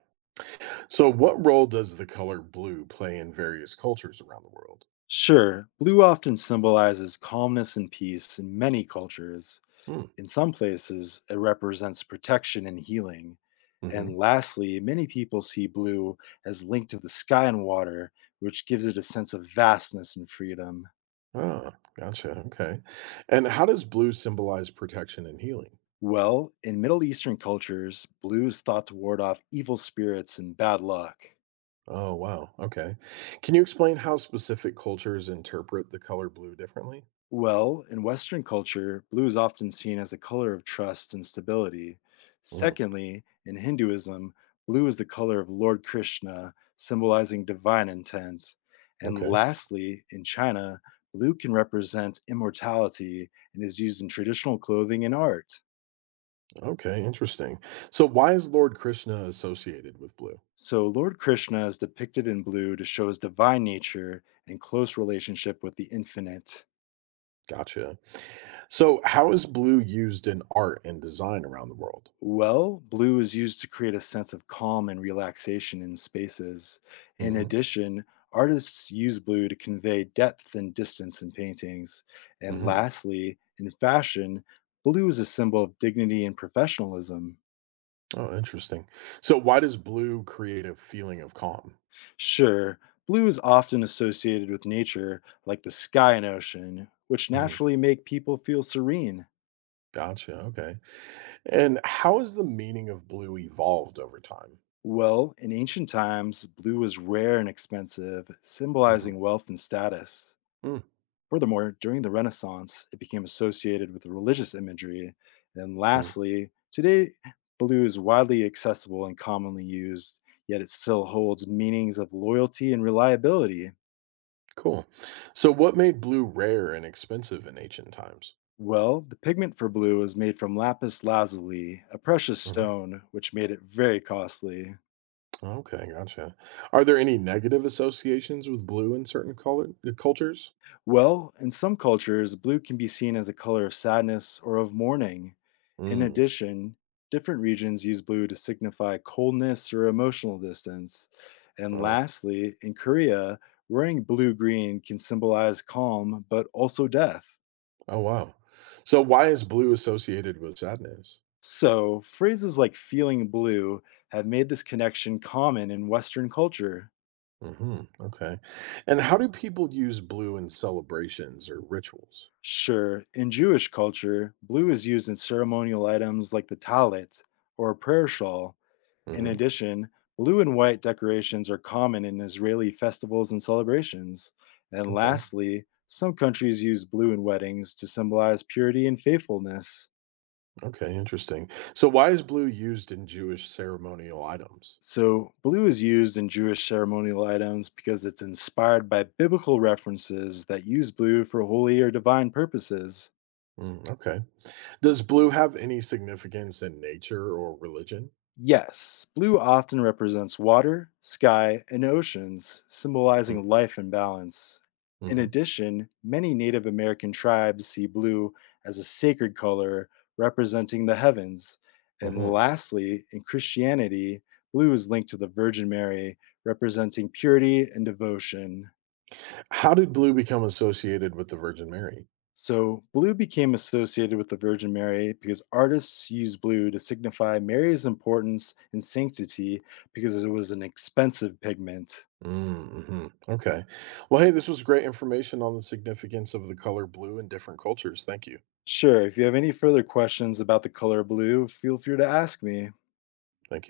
So, what role does the color blue play in various cultures around the world? Sure, blue often symbolizes calmness and peace in many cultures. Hmm. In some places, it represents protection and healing. Hmm. And lastly, many people see blue as linked to the sky and water, which gives it a sense of vastness and freedom. Ah, gotcha. Okay. And how does blue symbolize protection and healing? Well, in Middle Eastern cultures, blue is thought to ward off evil spirits and bad luck. Oh, wow. Okay. Can you explain how specific cultures interpret the color blue differently? Well, in Western culture, blue is often seen as a color of trust and stability. Mm, Secondly, in Hinduism, blue is the color of Lord Krishna, symbolizing divine intent. And okay. lastly, in China, blue can represent immortality and is used in traditional clothing and art. Okay. Interesting. So, why is Lord Krishna associated with blue? So, Lord Krishna is depicted in blue to show his divine nature and close relationship with the infinite. Gotcha. So, how is blue used in art and design around the world? Well, blue is used to create a sense of calm and relaxation in spaces. In Hmm. addition, artists use blue to convey depth and distance in paintings. And Hmm. lastly, in fashion, blue is a symbol of dignity and professionalism. Oh, interesting. So why does blue create a feeling of calm? Sure, blue is often associated with nature, like the sky and ocean, which Mhm. naturally make people feel serene. Gotcha. Okay. And how has the meaning of blue evolved over time? Well, in ancient times, blue was rare and expensive, Hmm. symbolizing wealth and status. Mm. Furthermore, during the Renaissance, it became associated with religious imagery. And Mm. lastly, today, blue is widely accessible and commonly used, yet it still holds meanings of loyalty and reliability. Cool. So what made blue rare and expensive in ancient times? Well, the pigment for blue was made from lapis lazuli, a precious Hmm. stone, which made it very costly. Okay, gotcha. Are there any negative associations with blue in certain color cultures? Well, in some cultures, blue can be seen as a color of sadness or of mourning. In Mm. addition, different regions use blue to signify coldness or emotional distance. And Oh. lastly, in Korea, wearing blue green can symbolize calm but also death. Oh, wow. So why is blue associated with sadness? So, phrases like feeling blue have made this connection common in Western culture. Mhm, okay. And how do people use blue in celebrations or rituals? Sure, in Jewish culture, blue is used in ceremonial items like the talit or prayer shawl. In Mhm, addition, blue and white decorations are common in Israeli festivals and celebrations. And okay, lastly, some countries use blue in weddings to symbolize purity and faithfulness. okay, interesting. So why is blue used in Jewish ceremonial items? So, blue is used in Jewish ceremonial items because it's inspired by biblical references that use blue for holy or divine purposes. Mm, okay. Does blue have any significance in nature or religion? Yes, blue often represents water, sky, and oceans, Mm, symbolizing life and balance. In mhm, addition, many Native American tribes see blue as a sacred color representing the heavens. And mhm. lastly, in Christianity, blue is linked to the Virgin Mary, representing purity and devotion. How did blue become associated with the Virgin Mary? So, blue became associated with the Virgin Mary because artists used blue to signify Mary's importance and sanctity because it was an expensive pigment. Mm, mhm, okay. Well, hey, this was great information on the significance of the color blue in different cultures. Thank you. Sure, if you have any further questions about the color blue, feel free to ask me. Thank you.